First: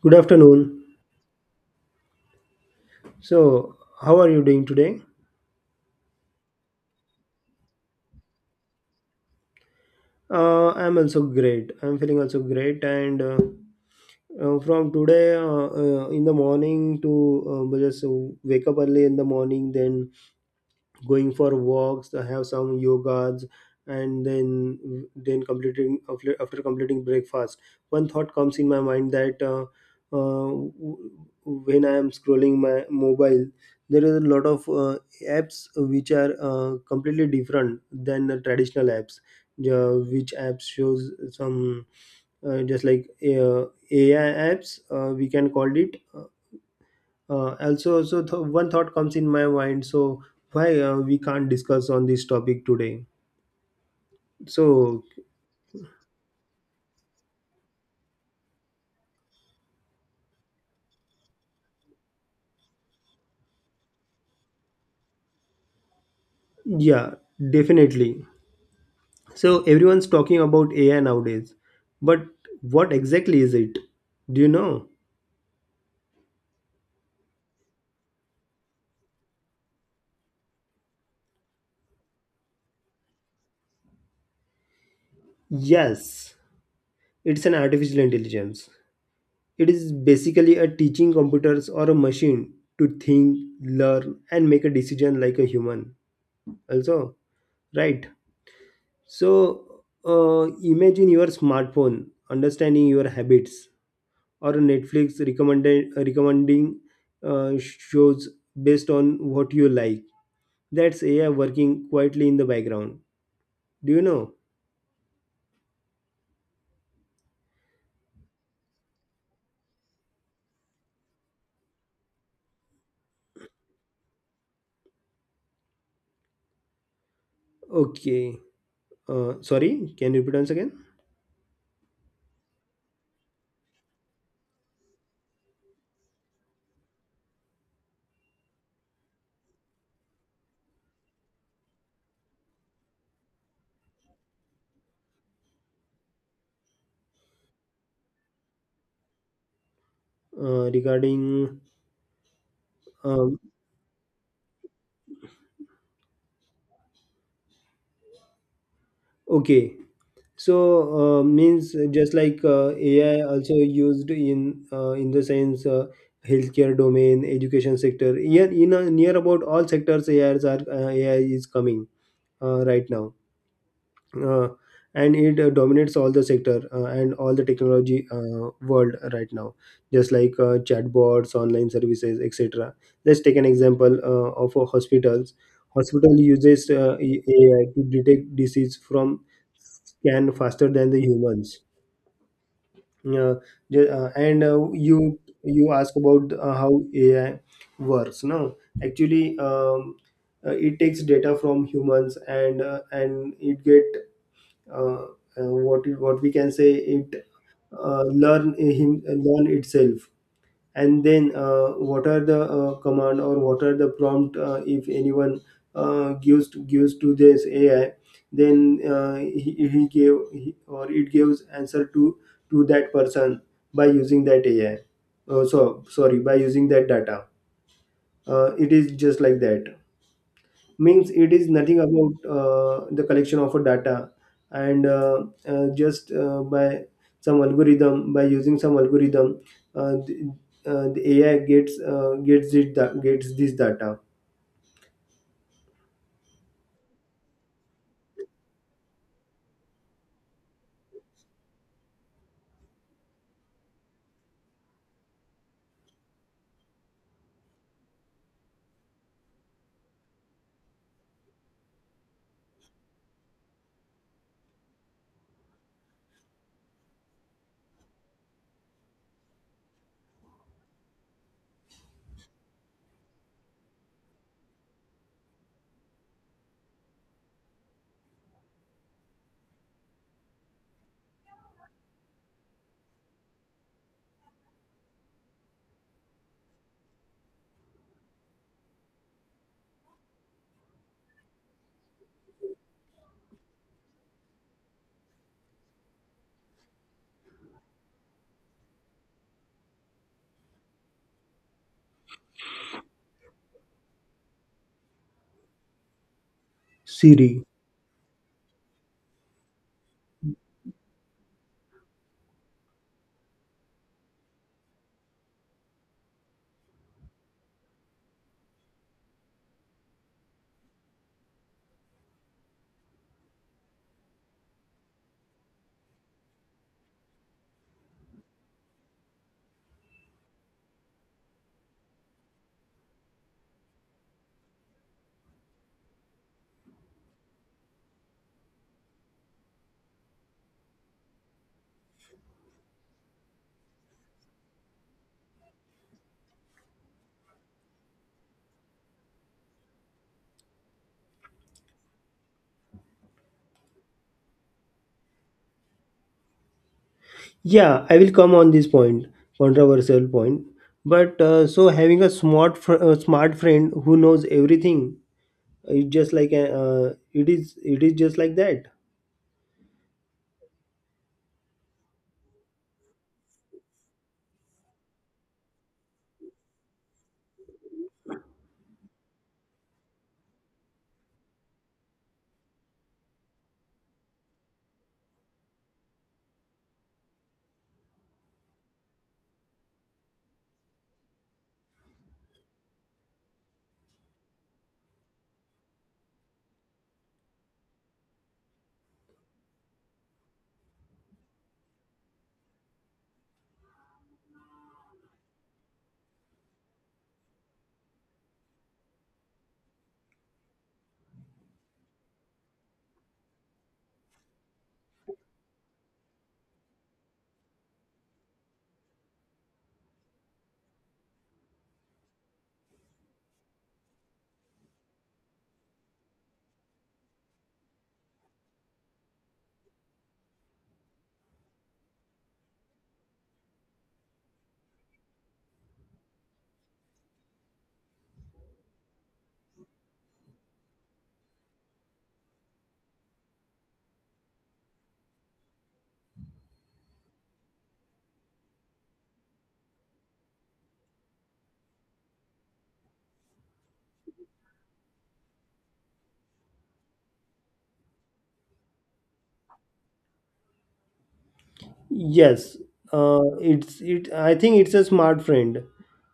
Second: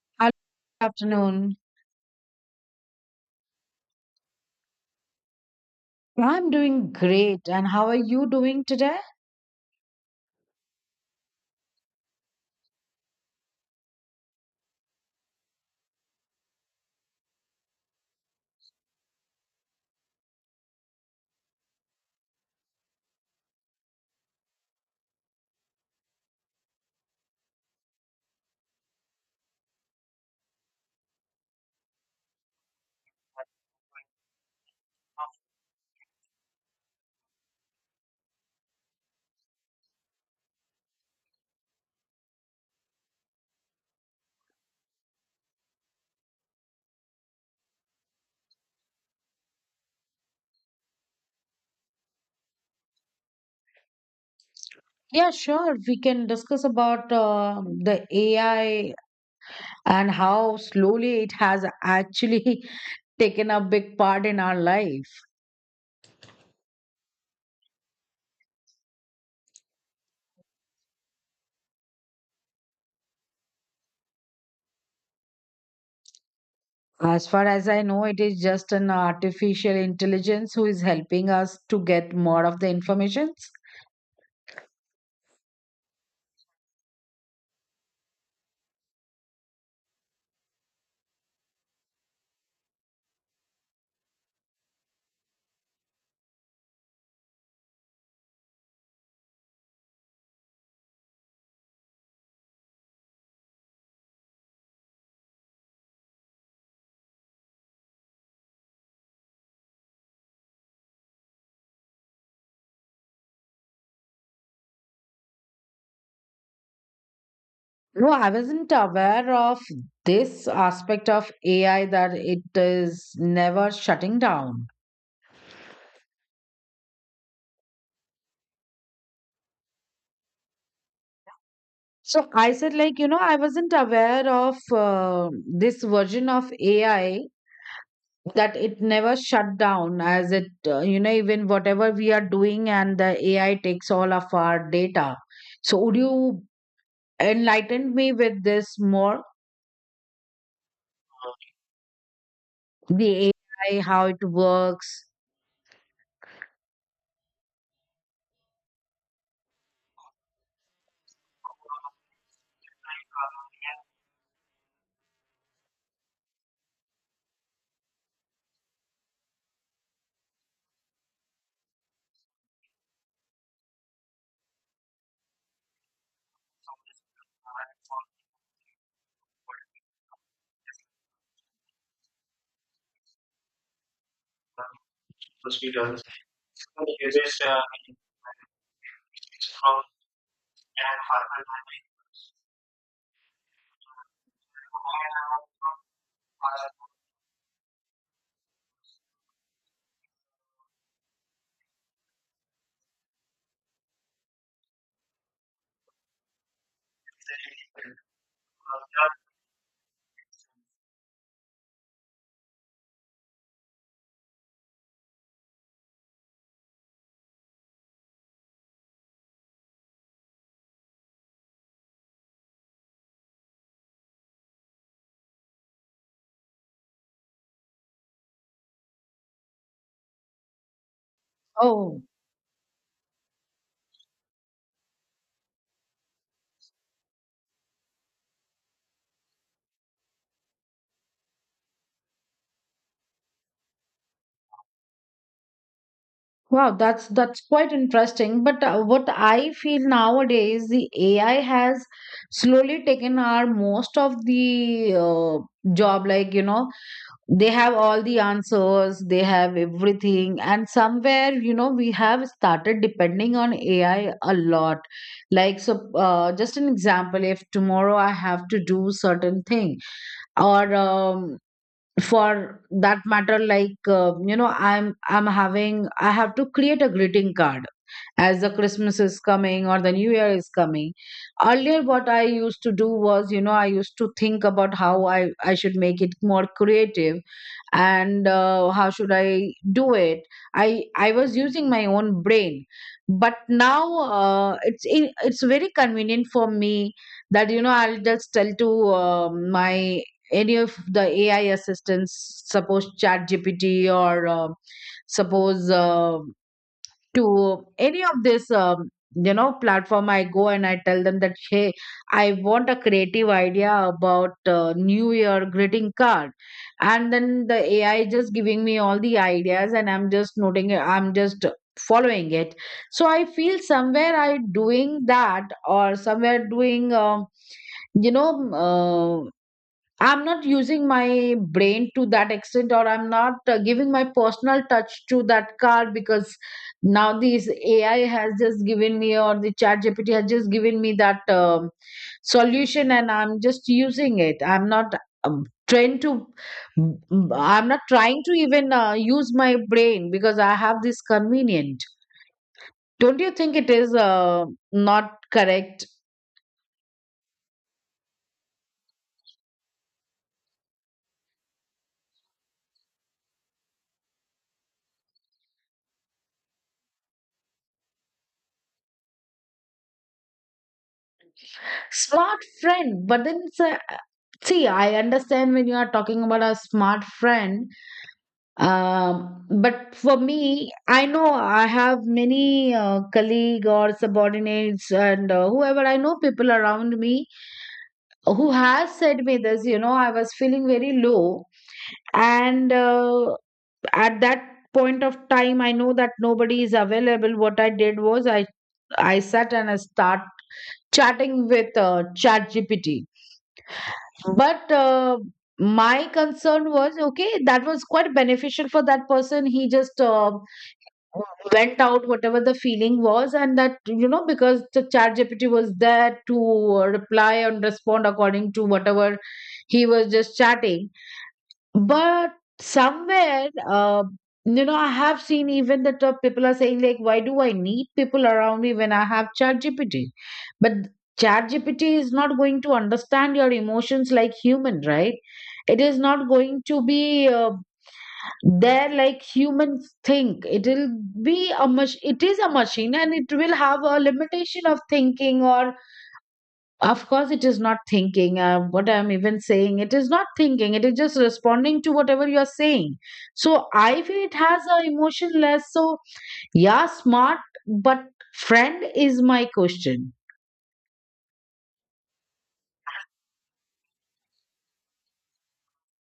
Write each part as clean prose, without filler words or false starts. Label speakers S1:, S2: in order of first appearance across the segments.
S1: Good
S2: Hello,
S1: afternoon.
S2: good afternoon.
S1: So, how are you doing today?
S2: I'm doing great. And how are you doing today?
S1: I'm also great. I'm feeling also great. And from today, in the morning to we just wake up early in the morning, then going for walks. I have some yogas and then completing. After completing breakfast, one thought comes in my mind that uh, w- when I am scrolling my mobile there is a lot of apps which are completely different than the traditional apps, which apps shows some, just like AI apps, we can call it. One thought comes in my mind, so why we can't discuss on this topic today? So,
S2: Yeah, sure. We can discuss about the AI and how slowly it has actually taken a big part in our life.
S1: yeah, definitely. So everyone's talking about AI nowadays, but what exactly is it? Do you know?
S2: As far as I know, it is just an artificial intelligence who is helping us to get more of the information.
S1: Yes, it's an artificial intelligence. It is basically a teaching computers or a machine to think, learn and make a decision like a human also, right? So uh, imagine your smartphone understanding your habits or Netflix recommended recommending uh, shows based on what you like. That's AI working quietly in the background. Do you know?
S2: No, I wasn't aware of this aspect of AI that it is never shutting down.
S1: Okay, sorry, can you repeat once again?
S2: So I said, I wasn't aware of this version of AI that it never shut down, as it, even whatever we are doing and the AI takes all of our data. So would you enlighten me with this more?
S1: Regarding
S2: The
S1: um,
S2: AI, how it works?
S1: okay, so means just like AI also used in the sense healthcare domain, education sector, yeah, in near about all sectors AI are, AI is coming right now. uh, and it dominates all the sector and all the technology world right now, just like chatbots, online services, etc. Let's take an example of a hospitals. Hospital uses AI to detect disease from scan faster than the humans. uh, and you ask about how AI works, no? Actually it takes data from humans and it get uh, what it, what we can say it learn him, learn itself, and then what are the command or what are the prompt, if anyone gives to this AI, then he gave he, or it gives answer to that person by using that AI, so sorry, by using that data. It is just like that. Means it is nothing
S2: Oh,
S1: about the collection of a data, and just by some algorithm, by using some algorithm, uh, the, the AI gets gets it da- gets this data.
S2: wow, that's quite interesting. But what I feel nowadays, the AI has slowly taken our most of the job, like, they have all the answers, they have everything, and somewhere you know we have started depending on AI a lot. Just an example, if tomorrow I have to do certain thing, or for that matter, like, I'm having I have to create a greeting card as the Christmas is coming or the new year is coming. Earlier what I used to do was, you know, I used to think about how I should make it more creative and how should I do it. I was using my own brain. But now it's very convenient for me that, you know, I'll just tell to my any of the AI assistants, suppose ChatGPT or suppose
S1: Siri.
S2: to any of this, you know, platform. I go and I tell them that, hey, I want a creative idea about New Year greeting card. And then the AI just giving me all the ideas and I'm just noting it, I'm just following it. So I feel somewhere I doing that, or somewhere doing, you know, um, I'm not using my brain to that extent, or I'm not giving my personal touch to that card, because now this AI has just given me, or the Chat GPT has just given me that solution, and I'm just using it. Um, trying to. I'm not trying to even use my brain because I have this convenient. Don't you think it is not correct?
S1: Yeah, I will come on this point. Controversial point. But so having a smart smart friend who knows everything. It's just like a, it is just like that.
S2: Smart friend, but then it's a, see, I understand when you are talking about a smart friend. But for me, I know I have many colleague or subordinates, and whoever I know, people around me who has said me this. You know, I was feeling very low, and at that point of time, I know that nobody is available. What I did was I sat and I start chatting with ChatGPT. But my concern was, okay, that was quite beneficial for that person. He just went out, whatever the feeling was, and that, you know, because the Chat GPT was there to reply and respond according to whatever he was just chatting. But somewhere, you know, I have seen even that people are saying, like, why do I need people around me when I have ChatGPT? But ChatGPT is not going to understand your emotions like human, right? It is not going to be there like humans think. It will be a it is a machine, and it will have a limitation of thinking, or of course, it is not thinking. What I'm even saying, it is not thinking. It is just responding to whatever you are saying. So I feel it has a emotionless. So yeah, smart, but friend is my question.
S1: Yes, it's it. I think it's a smart friend.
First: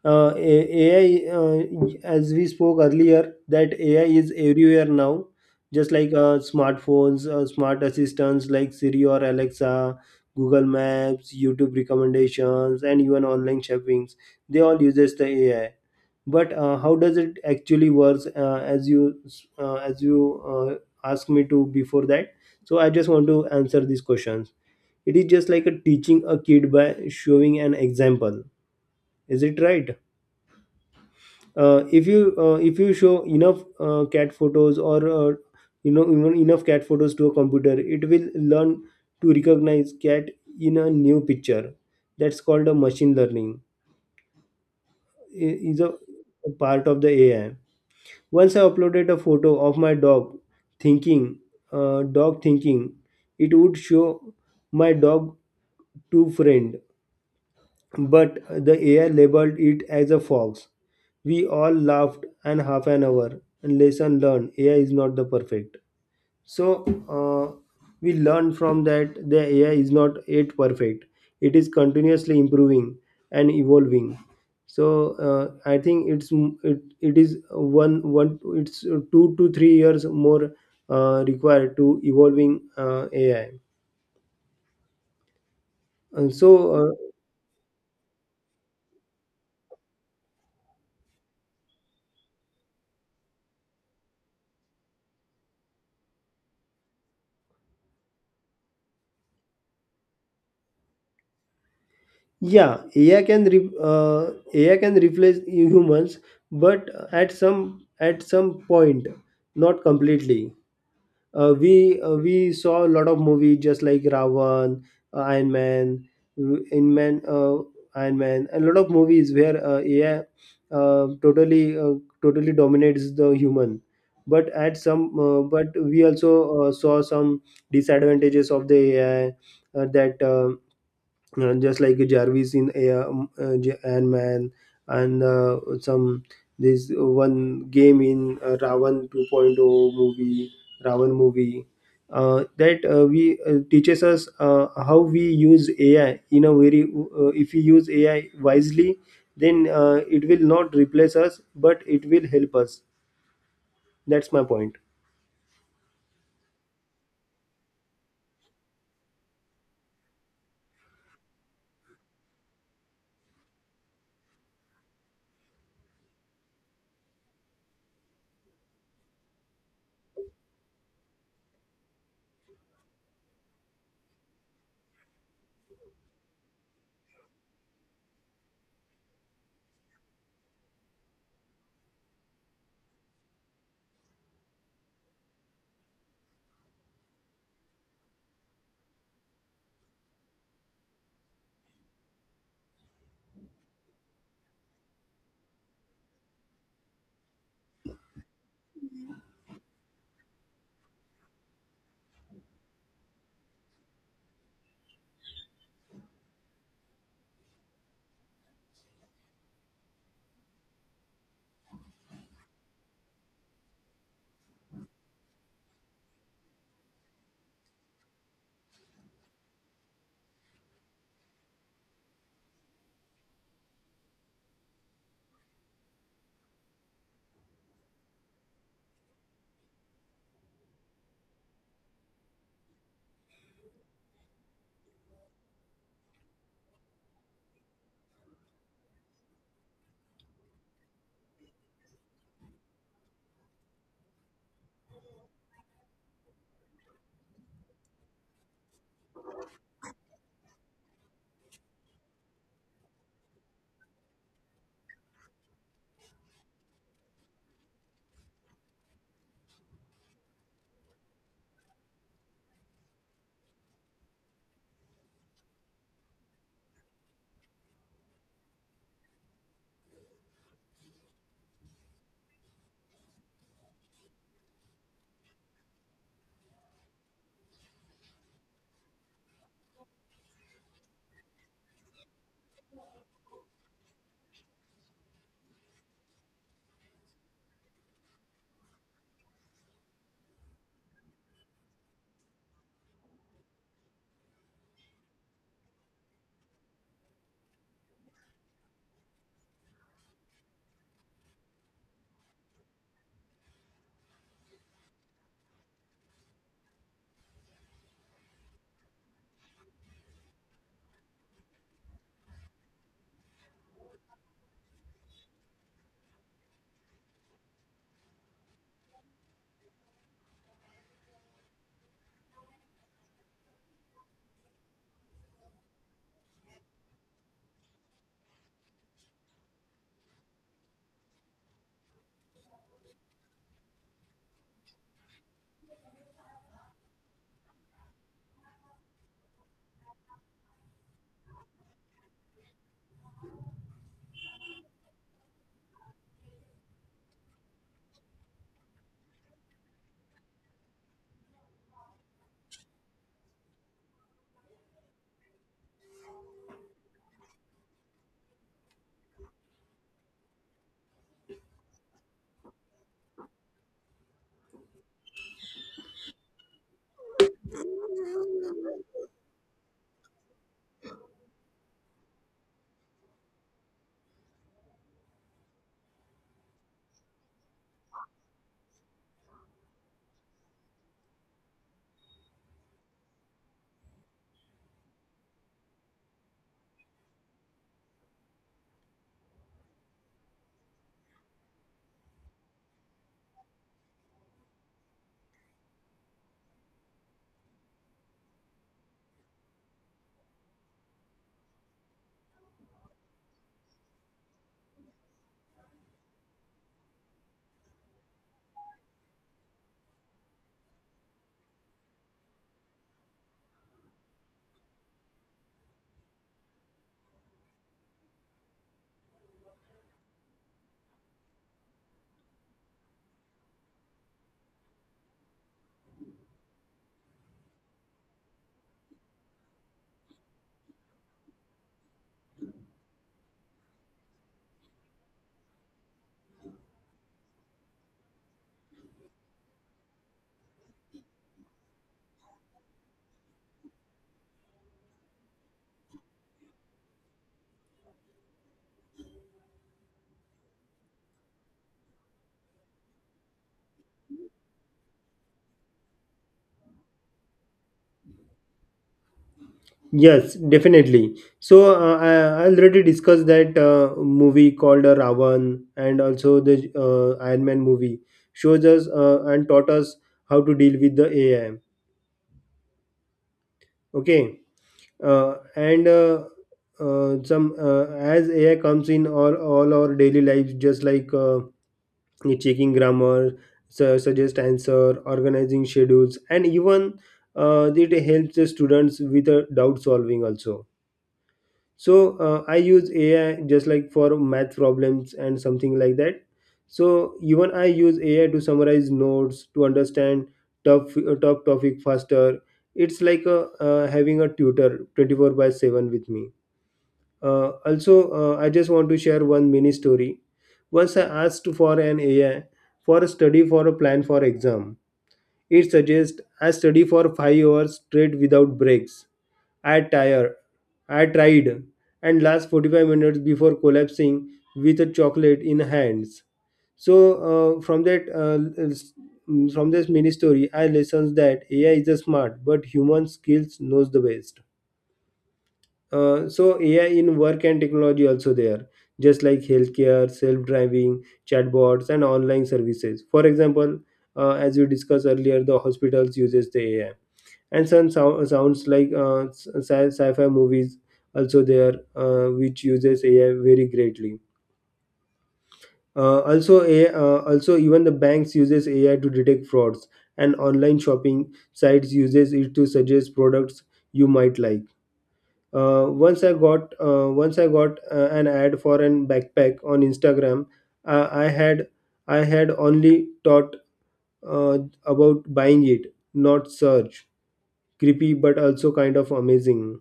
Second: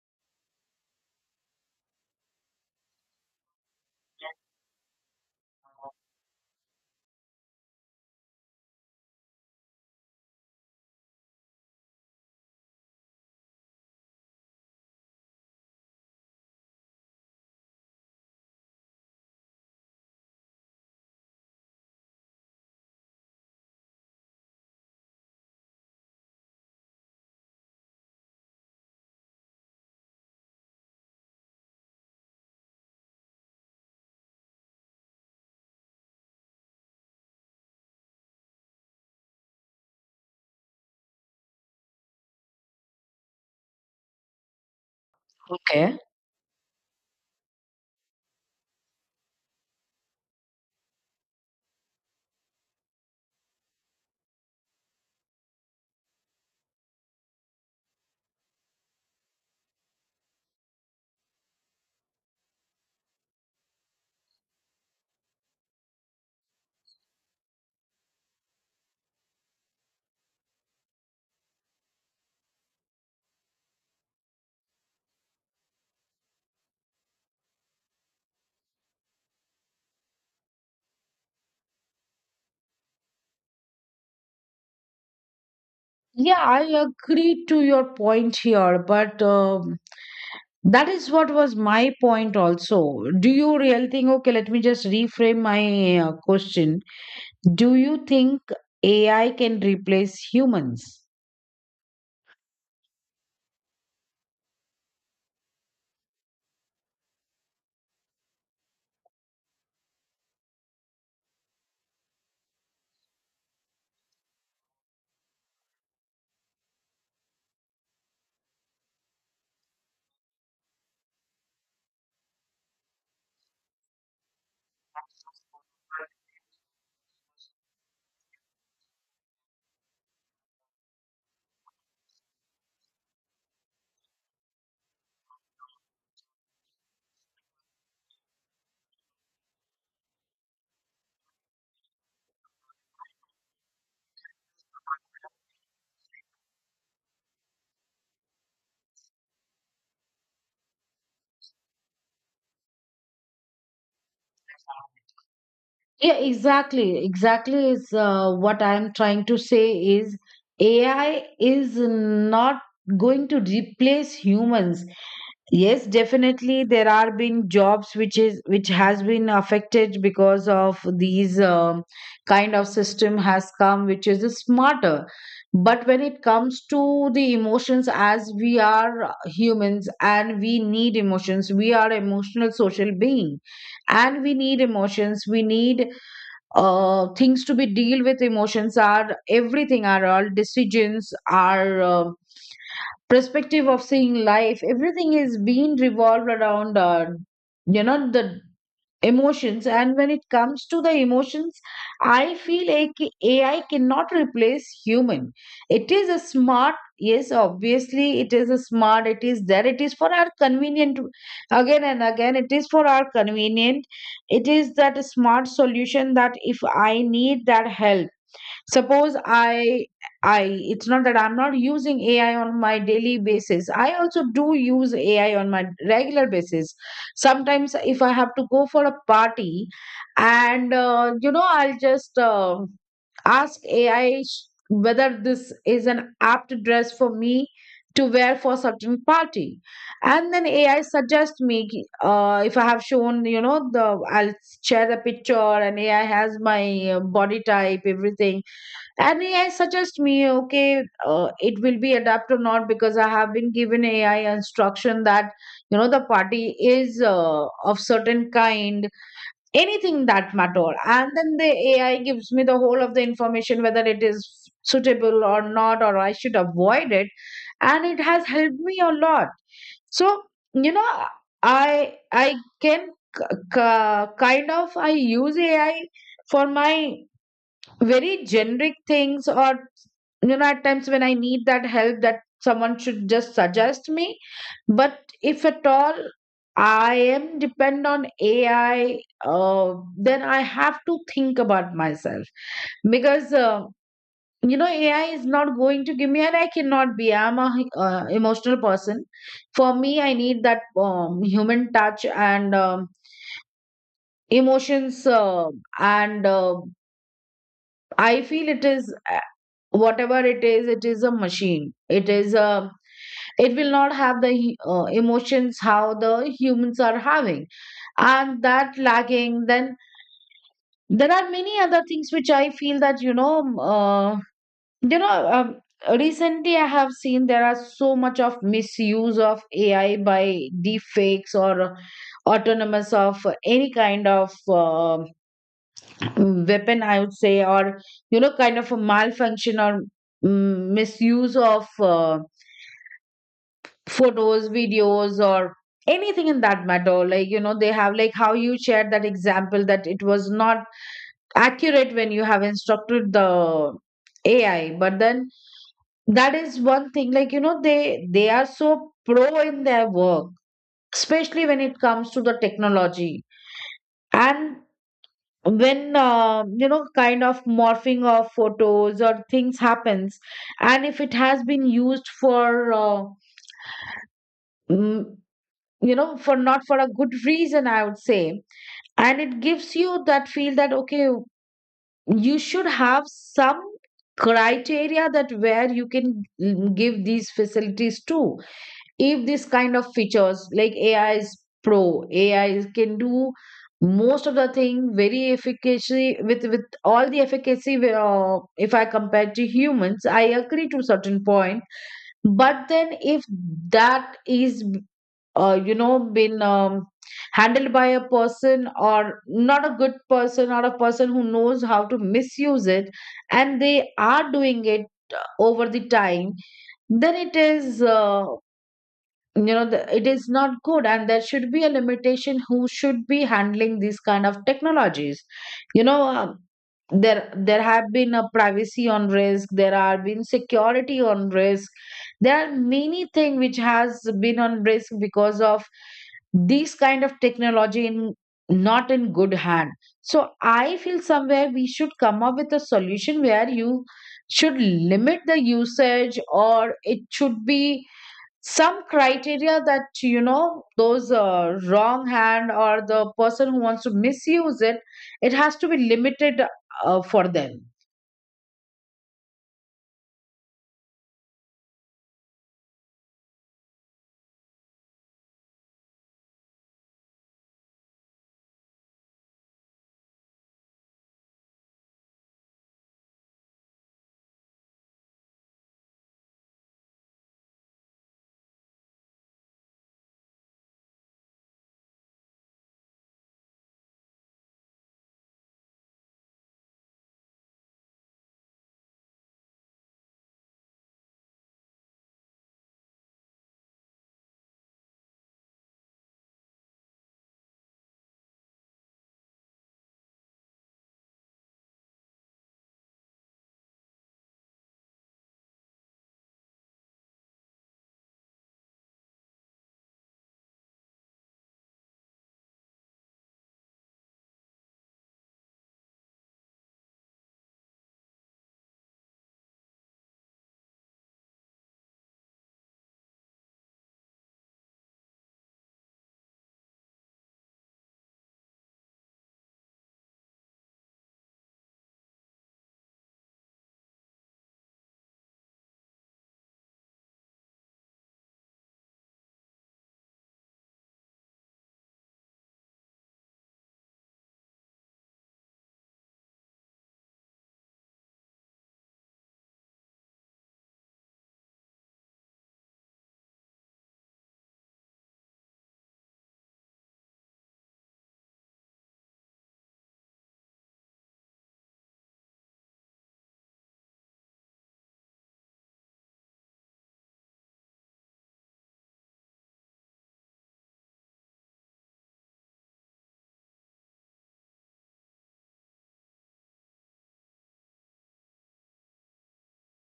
S1: AI, as we spoke earlier, that AI is everywhere now, just like smartphones, smart assistants like Siri or Alexa, Google Maps, YouTube recommendations, and even online shoppings. They all uses the AI. But how does it actually works? As you Asked me to before that, so I just want to answer these questions. It is just like a teaching a kid by showing an example, is it right? If you show enough cat photos or you know, even enough cat photos to a computer, it will learn to recognize cat in a new picture. That's called a machine learning. Is a
S2: Okay.
S1: part of the AI. Once I uploaded a photo of my dog thinking, dog thinking it would show my dog to friend, but the AI labeled it as a fox. We all laughed and half an hour. And lesson learned: AI is not the perfect. So uh, we learned from that the AI is not yet perfect. It is continuously improving and evolving. So I think it's it, it is one it's 2 to 3 years more required to evolving AI. And
S2: Yeah, I
S1: so
S2: agree to your point here, but that is what was my point also. Do you really think, okay, let me just reframe my question. Do you think AI can replace humans?
S1: yeah, AI can AI can replace humans, but at some point, not completely. We saw a lot of movies just like Ravan, Iron Man, In Man, Iron Man, a lot of movies where AI uh, totally uh, totally dominates the human. But at some, but we also saw some disadvantages of the AI that. Just like Jarvis in Ant-Man, and some this one game in Ravan 2.0 movie, Ravan movie, that we teaches us how we use AI in a very if we use AI wisely, then it will not replace us, but it will help us. That's my point.
S2: Yeah, exactly. Exactly is what I'm trying to say is AI is not going to replace humans. Yes, definitely there are been jobs which is which has been affected because of these kind of system has come which is smarter. But when it comes to the emotions, as we are humans and we need emotions, we are emotional social being, and we need emotions. We need things to be deal with emotions, are everything, are all decisions are perspective of seeing life, everything is being revolved around you know the emotions. And when it comes to the emotions, I feel like AI cannot replace human. It is a smart, yes, obviously it is a smart, it is there, it is for our convenient. Again and again, it is for our convenient. It is that smart solution that if I need that help, suppose I it's not that I'm not using AI on my daily basis. I also do use AI on my regular basis. Sometimes if I have to go for a party, and you know, I'll just ask AI whether this is an apt dress for me to wear for certain party. And then AI suggests me if I have shown, you know, the I'll share the picture, and AI has my body type, everything, and AI suggest me, okay, it will be adapt or not, because I have been given AI instruction that you know the party is of certain kind, anything that matter. And then the AI gives me the whole of the information whether it is suitable or not, or I should avoid it. And it has helped me a lot. So you know, I can kind of I use AI for my very generic things, or you know, at times when I need that help, that someone should just suggest me. But if at all I am depend on AI, then I have to think about myself, because you know, AI is not going to give me, and I cannot be, I'm a emotional person. For me, I need that human touch, and emotions, and I feel it is, whatever it is, it is a machine, it is a, it will not have the emotions how the humans are having. And that lagging, then there are many other things which I feel that, you know, you know um, recently I have seen there are so much of misuse of AI by deep fakes, or autonomous of any kind of weapon I would say, or you know, kind of a malfunction, or misuse of photos, videos, or anything in that matter, like you know, they have, like how you shared that example, that it was not accurate when you have instructed the AI. But then, that is one thing, like you know, they are so pro in their work, especially when it comes to the technology. And when you know, kind of morphing of photos or things happens, and if it has been used for mm, you know, for not for a good reason, I would say, and it gives you that feel that, okay, you should have some criteria that where you can give these facilities to, if this kind of features like AI is pro, AI can do most of the thing very efficacy with all the efficacy. Where if I compare to humans, I agree to certain point. But then if that is you know been handled by a person or not a good person or a person who knows how to misuse it, and they are doing it uh, over the time, then it is not good, and there should be a limitation who should be handling these kind of technologies. you know um, there have been a privacy on risk, there have been security on risk, there are many things which has been on risk because of these kind of technology in not in good hand. So I feel somewhere we should come up with a solution where you should limit the usage, or it should be some criteria that you know those wrong hand or the person who wants to misuse it, it has to be limited for them.
S1: Yes, definitely. So I already discussed that movie called Ravan, and also the Iron Man movie shows us and taught us how to deal with the AI. Okay, and some as AI comes in all our daily lives, just like checking grammar, suggest answer, organizing schedules, and even it helps the students with doubt solving also. So I use AI just like for math problems and something like that. So even I use AI to summarize notes, to understand tough topic faster. It's like a, having a tutor 24 by 7 with me. Also I just want to share one mini story. Once I asked for an AI for a study, for a plan for exam. It suggests I study for 5 hours straight without breaks. I tire. I tried and last 45 minutes before collapsing with a chocolate in hands. So from that s- mm, from this mini story, I lessons that AI is a smart, but human skills knows the best. So AI in work and technology also there, just like healthcare, self-driving, chatbots, and online services. For example, as we discussed earlier, the hospitals uses the AI and some sounds like sci-fi movies also there, which uses AI very greatly. Also AI, also even the banks uses AI to detect frauds and online shopping sites uses it to suggest products you might like. Once I got an ad for an backpack on Instagram. uh, i had I had only thought uh, about buying it, not search. Creepy but also kind of amazing.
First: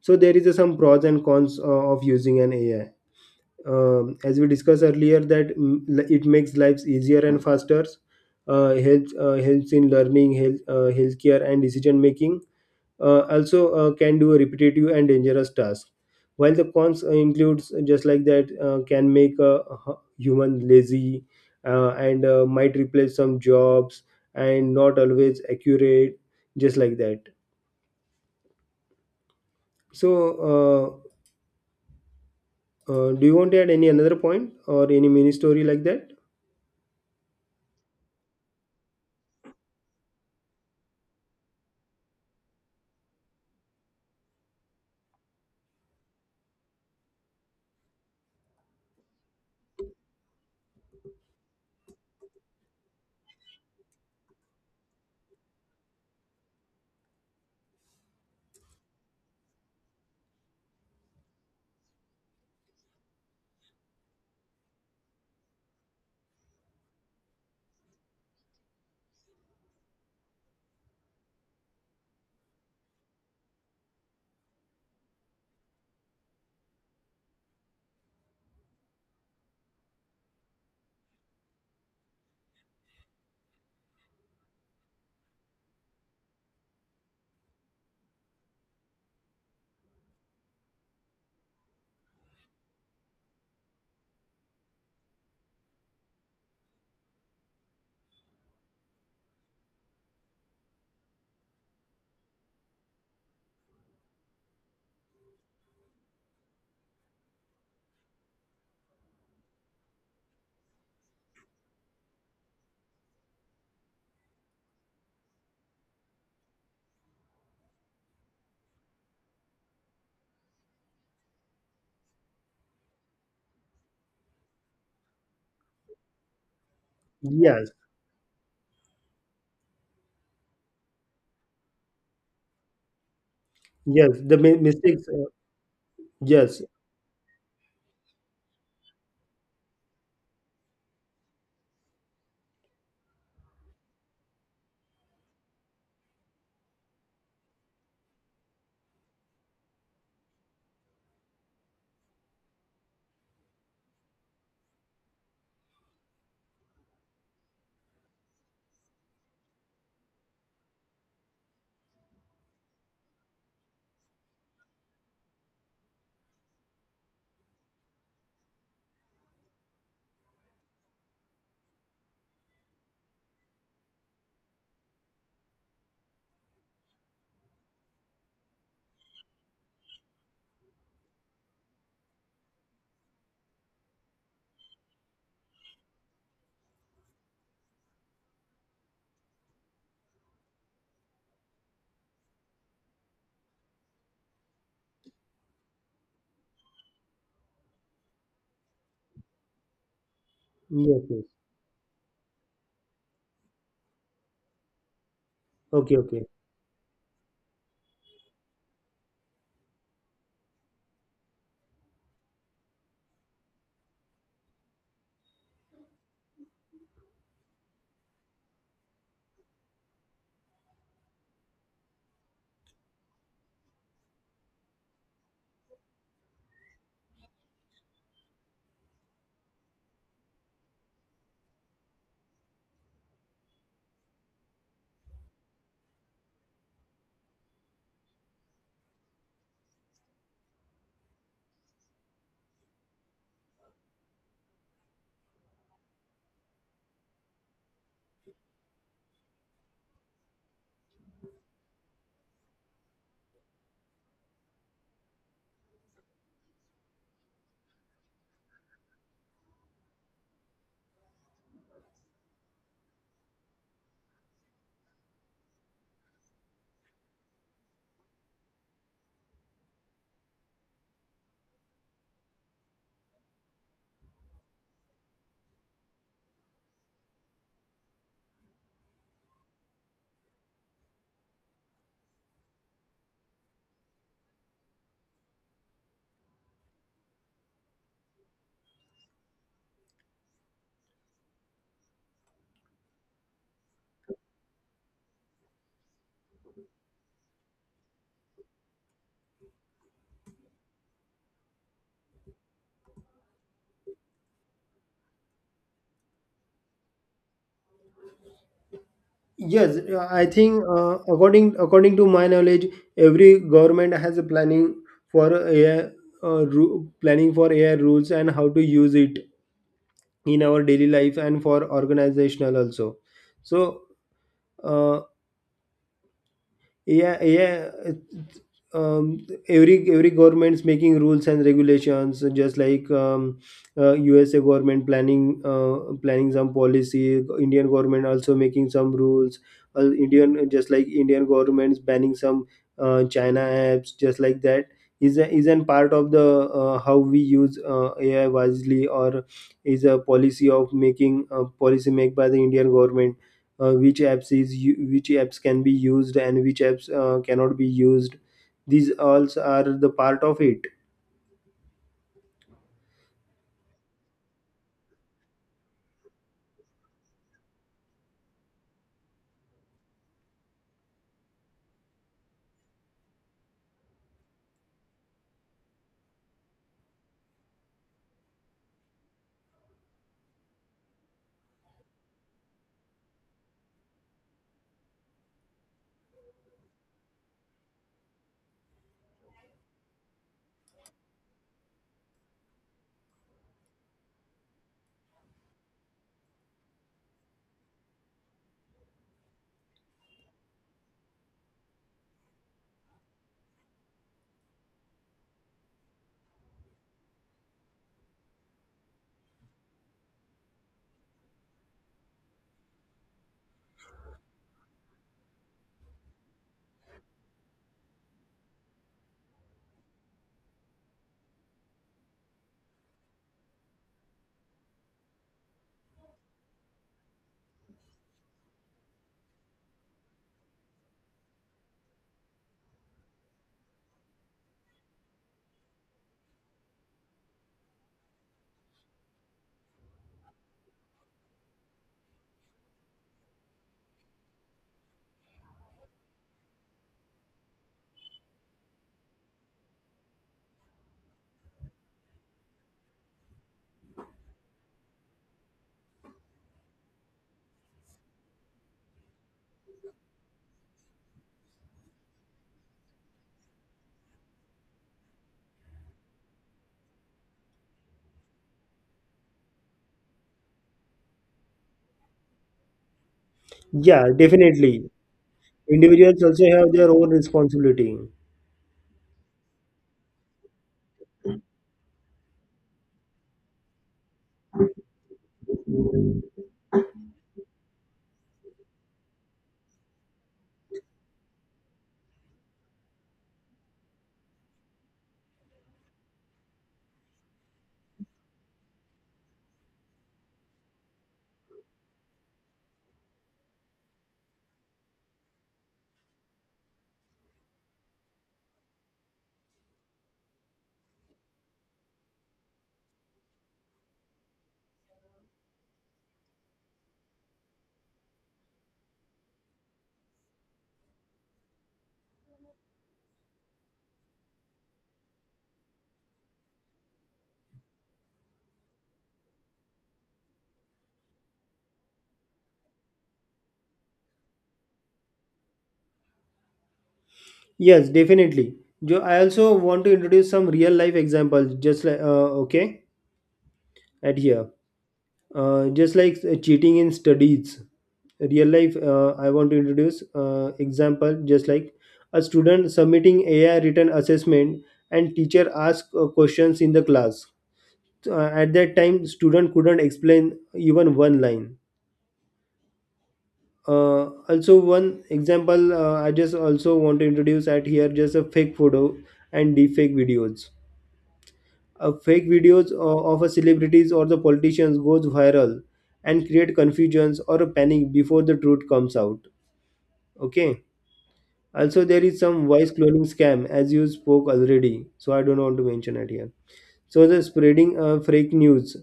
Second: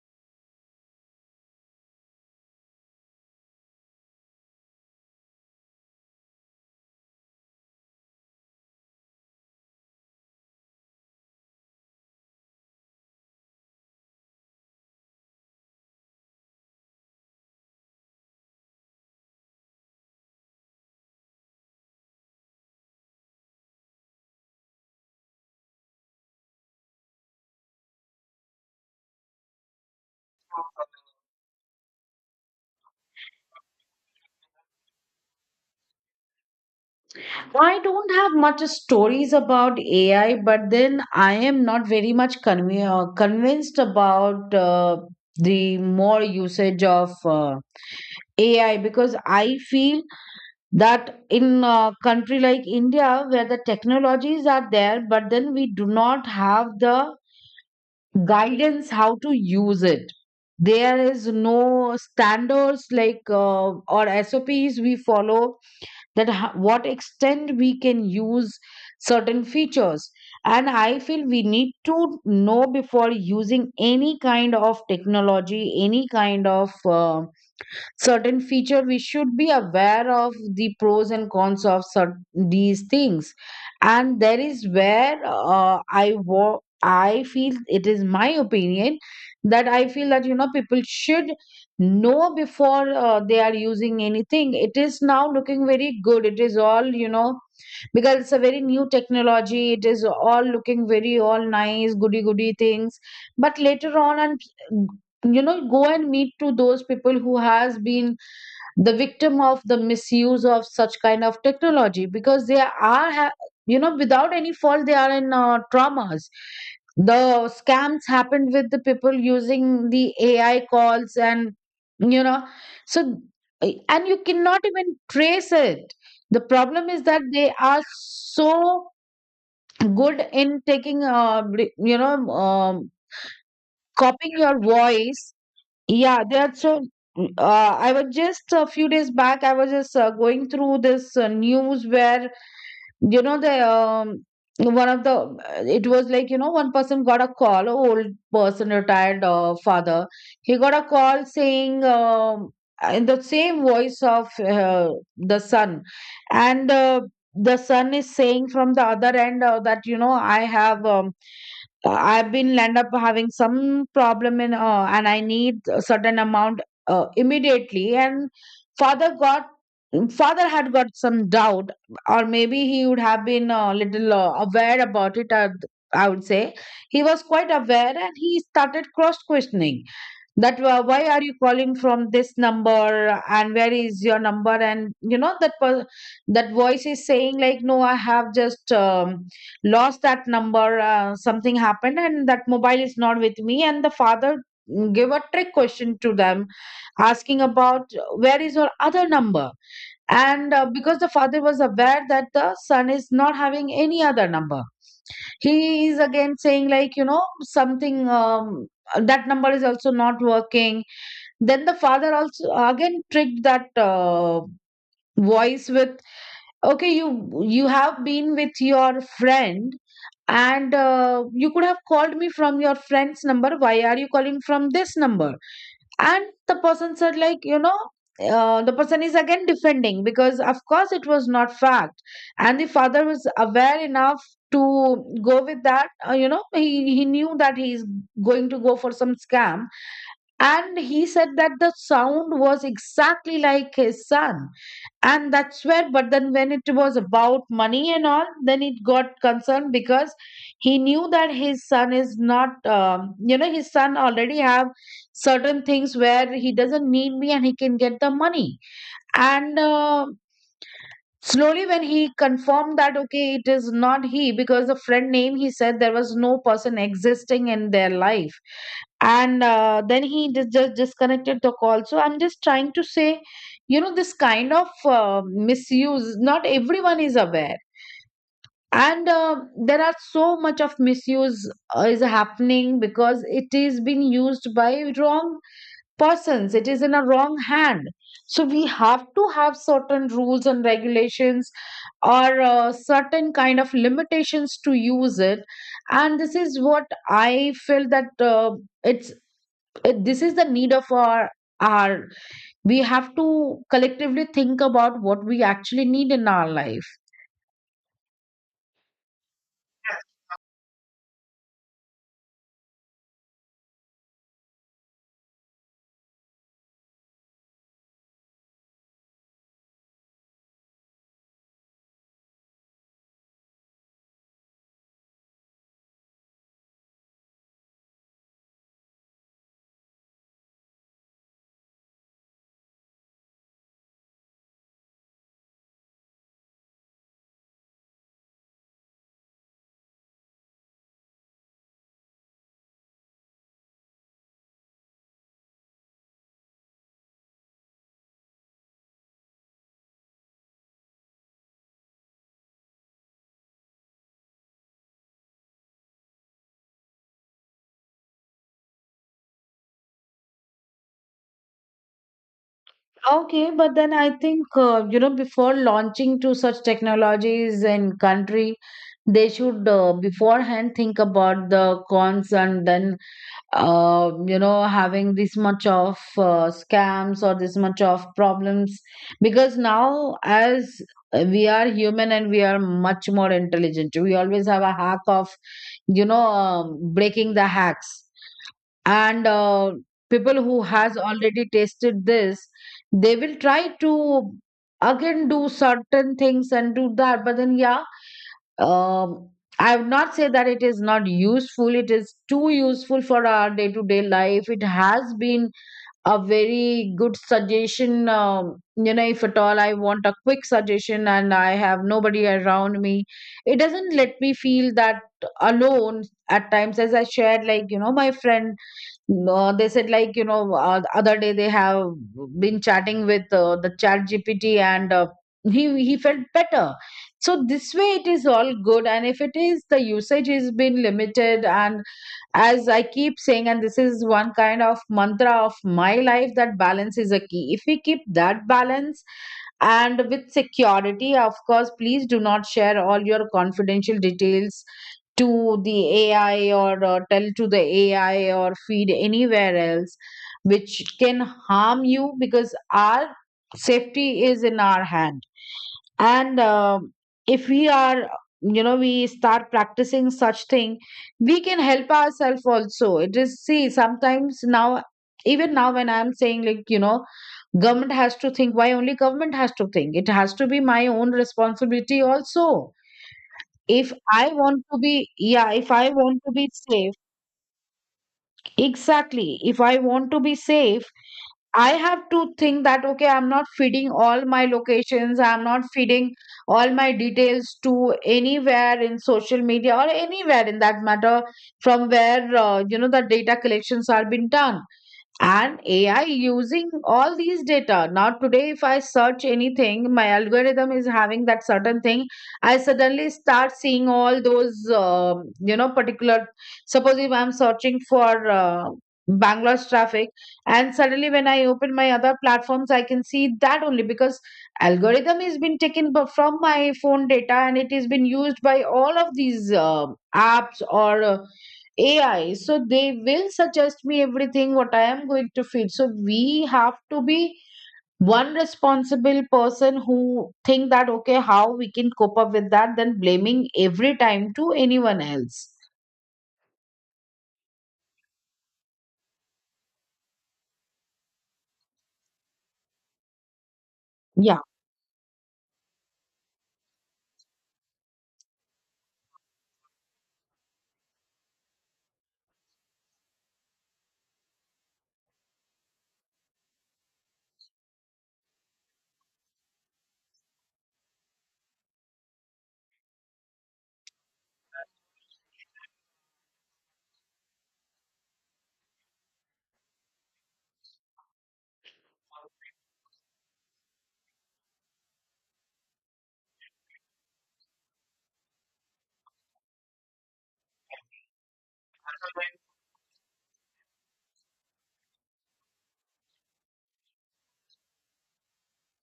S1: So there is a, some pros and cons of using an AI. As we discussed earlier that, it makes lives easier and faster, helps in learning, health healthcare and decision making, also can do repetitive and dangerous tasks, while the cons includes just like that can make a human lazy and might replace some jobs and not always accurate, just like that. So do you want to add any another point or any mini story like that?
S2: I don't have much stories about AI, but then I am not very much convinced about the more usage of AI, because I feel that in a country like India, where the technologies are there but then we do not have the guidance how to use it. There is no standards like or SOPs we follow, that what extent we can use certain features. And I feel we need to know before using any kind of technology, any kind of certain feature. We should be aware of the pros and cons of certain, these things. And there is where I feel, it is my opinion, that I feel that you know people should know before they are using anything. It is now looking very good, it is all you know, because it's a very new technology, it is all looking very all nice goody goody things. But later on, and you know, go and meet to those people who has been the victim of the misuse of such kind of technology, because they are you know, without any fault they are in traumas. The scams happened with the people using the AI calls and you know. So and you cannot even trace it. The problem is that they
S1: Yes,
S2: are so good in taking you know,
S1: yes,
S2: copying
S1: the
S2: your
S1: mistakes.
S2: voice. Yeah, they are
S1: Yes,
S2: so. I was just a few days back, I was just going through this news where, you know, the one of the it was like, you know, one person got a call, a old person, retired father. He got a call saying, in the same voice of the son, and the son is saying from the other end that, you know, I have. I've been end up having some problem in and I need a certain amount immediately. And father got father had got some doubt, or maybe he would have been a little aware about it. I would say he was quite aware, and he started cross questioning that why are you calling from this number and where is your number. And you know, that voice is saying like, no, I have just lost that number, something happened and that mobile is not with me. And the father gave a trick question to them, asking about, where is your other number? And because
S1: yes,
S2: the
S1: yes.
S2: father was aware that the son is not having any other number. He
S1: Okay,
S2: is
S1: okay.
S2: again saying like, you know, something, that number is also not working. Then the father also again tricked that voice with, okay, you have been with your friend, and you could have called me from your friend's number, why are you calling from this number? And the person said like, you know, the person is again defending, because of course it was not fact. And the father was aware enough to go with that, you know, he knew that he is going to go for some scam. And he said that the sound was exactly like his son. And that's where, but then when it was about money and all, then it got concerned, because he knew that his son is not, you know, his son already have certain things where he doesn't need me and he can get the money. And slowly, when he confirmed that, okay, it is not he, because the friend name he said, there was no person existing in their life. And then he just disconnected the call. So I'm just trying to say, you know, this kind of misuse, not everyone is aware. And there are so much of misuse is happening, because it is being used by wrong persons, it is in a wrong hand. So we have to have certain rules and regulations, or certain kind of limitations to use it. And this is what I feel that it's this is the need of our, we have to collectively think about what we actually need in our life.
S1: Yes, I think according to my knowledge, every government has a planning for AI, planning for AI rules and how to use it in our daily life and for organizational also. So, uh, yeah, yeah, every government's making rules and regulations, just like USA government planning, planning some policy, Indian government also making some rules, indian just like Indian government's banning some China apps, just like that, is a, is an part of the how we use AI wisely. Or is a policy of making a policy made by the Indian government, which apps is which apps can be used and which apps cannot be used. These all are the part of it.
S2: Okay, but then I think, you know, before launching to such technologies in country, they should beforehand think about the cons, and then, you know, having this much of scams or this much of problems. Because now, as we are human and we are much more intelligent, we always have a hack of, you know, breaking the hacks. And people who has already tasted this, they will try to again do certain things and do that. But then yeah, um, I would not say that it is not useful. It is too useful for our day to day life. It has been a very good suggestion. You know, if at all I want a quick suggestion and I have nobody around me, it doesn't let me feel that alone at times. As I shared, like, you know, my friend, no, they said, like, you know, the other day they have been chatting with the chat GPT, and he felt better. So this way it is all good, and if it is, the usage is been limited. And as I keep saying, and this is one kind of mantra of my life, that balance is a key. If we keep that balance, and with security, of course, please do not share all your confidential details to the AI, or tell to the AI or feed anywhere else, which can harm you, because our safety is in our hand. And um, if we are, you know, we start practicing such thing, we can help ourselves also. It is, see, sometimes now, even now when I'm saying, like, you know, government has to think. Why only government has to think? It has to be my own responsibility also. If
S1: Yeah,
S2: I want
S1: definitely,
S2: to be, yeah, if I want
S1: individuals
S2: to
S1: also
S2: be
S1: have their
S2: safe,
S1: own responsibility.
S2: exactly. If I want to be safe, I have to think that, okay, I'm not feeding all my locations, I'm not feeding all my details to anywhere in social media or anywhere in that matter, from where, you know, the data collections are being done, and AI using all these data. Now, today, if I search anything, my algorithm is having that certain thing. I suddenly start seeing all those, you know, particular. Suppose if I'm searching for Bangalore's traffic, and suddenly when I open my other platforms, I can see that only because algorithm has been taken from my phone data, and it has been used by all of these apps or AI. So they will suggest me everything what I am going to feed. So we have to be one responsible person who think that, okay, how we can cope up with that, than blaming every time to anyone else.
S1: Yes, definitely. I also want to introduce some real life examples, just like okay at
S2: Yeah.
S1: here, just like cheating in studies. Real life I want to introduce example, just like a student submitting AI written assessment, and teacher ask questions in the class. At that time student couldn't explain even one line. Also one example, I just also want to introduce at here: just a fake photo and deepfake videos. Fake videos of a celebrities or the politicians goes viral and create confusions or a panic before the truth comes out. Okay, also there is some voice cloning scam, as you spoke already, so I don't want to mention it here. So the spreading fake news,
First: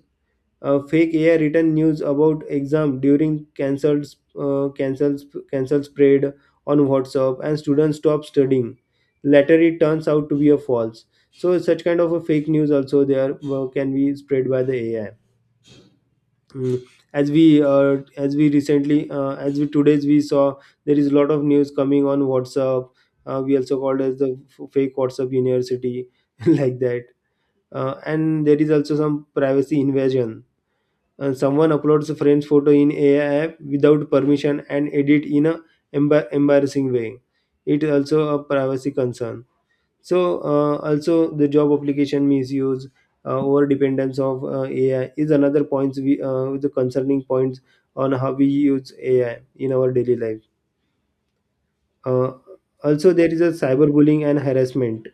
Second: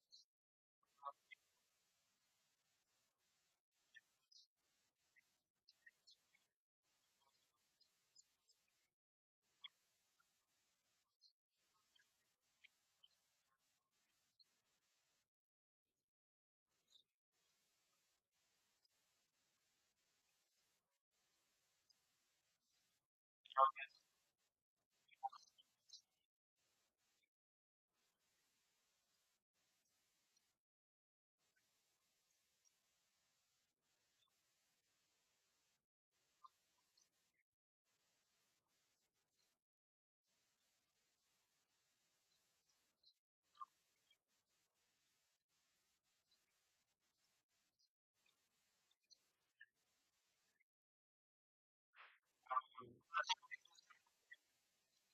S1: fake AI written news about exam during cancelled, uh, cancels cancel spread on WhatsApp, and students stop studying. Later, it turns out to be a false. So, such kind of a fake news also there can be spread by the AI. Mm. As we recently, as we today's we saw, there is a lot of news coming on WhatsApp. We also called as the fake WhatsApp University like that. And there is also some privacy invasion. Someone uploads a friend's photo in AI app without permission and edit in a embarrassing way. It also a privacy concern. So also the job application misuse, over dependence of AI is another points, we the concerning points on how we use AI in our daily life. Uh, Also there is a cyberbullying and harassment.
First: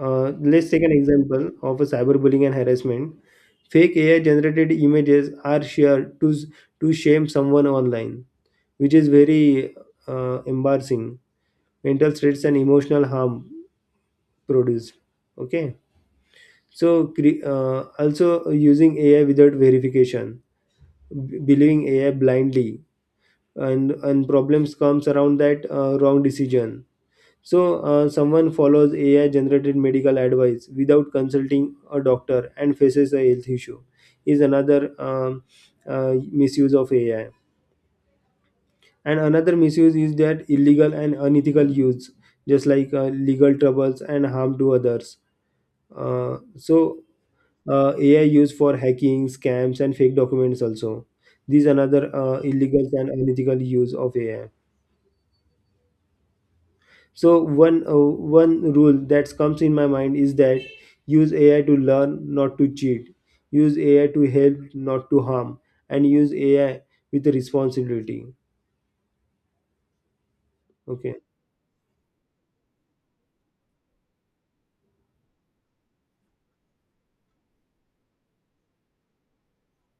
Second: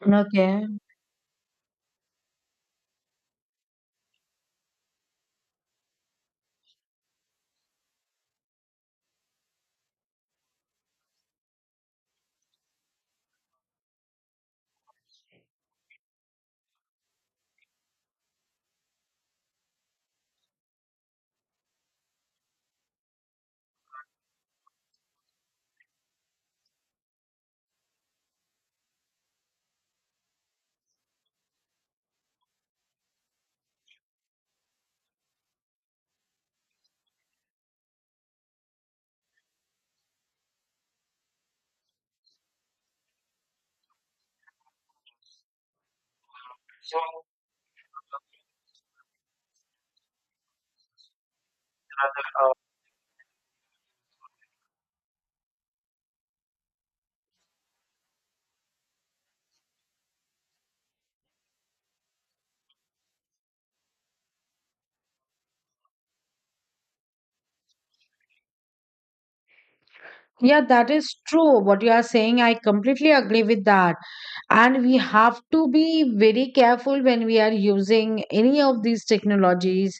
S1: Let's
S2: Okay.
S1: take an example of a cyberbullying and harassment. Fake AI generated images are shared to shame someone online, which is very embarrassing. Mental stress and emotional harm produced. Okay, so also using AI without verification, believing AI blindly, and problems comes around that wrong decision. So, someone follows AI generated medical advice without consulting a doctor and faces a health issue, is another misuse of AI. And another misuse is that illegal and unethical use, just like legal troubles and harm to others. Uh, so, AI used for hacking, scams, and fake documents also. These are another illegal and unethical use of AI. So one rule that comes in my mind is that: use AI to learn, not to cheat. Use AI to help, not to harm. And use AI with responsibility.
S2: Yeah, that is
S1: Okay,
S2: true. What you are saying, I completely agree with that. And we have to be very careful when we are using any of these technologies.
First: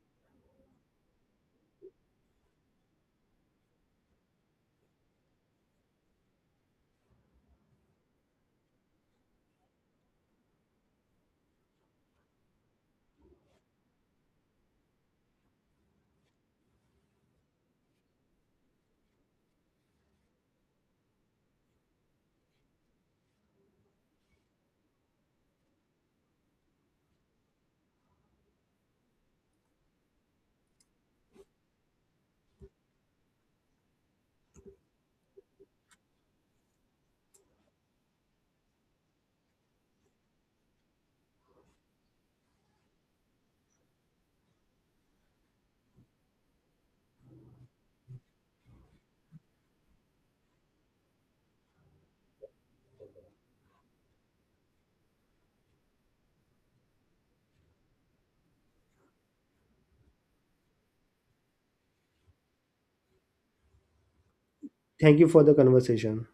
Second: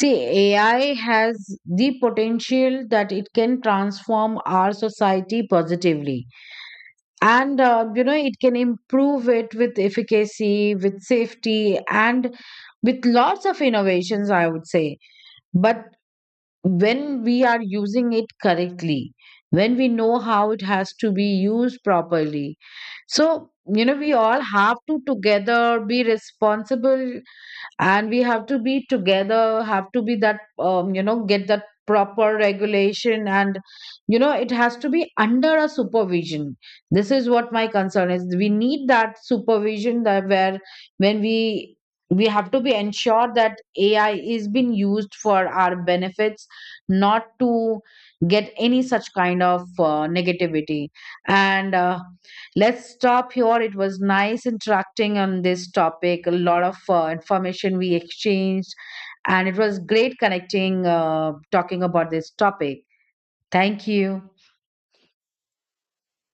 S2: See, AI has the potential that it can transform our society positively, and you know, it can improve it with efficacy, with safety, and with lots of innovations, I would say. But when we are using it correctly, when we know how it has to be used properly. So you know, we all have to together be responsible, and we have to be together, have to be that, you know, get that proper regulation. And you know, it has to be under a supervision. This is what my concern is, we need that supervision, that where, when we have to be ensured that AI is being used for our benefits, not to get any such kind of negativity. And let's stop here. It was nice interacting on this topic. A lot of information we exchanged, and it was great connecting, talking about this topic. Thank you.
S1: thank you for the conversation.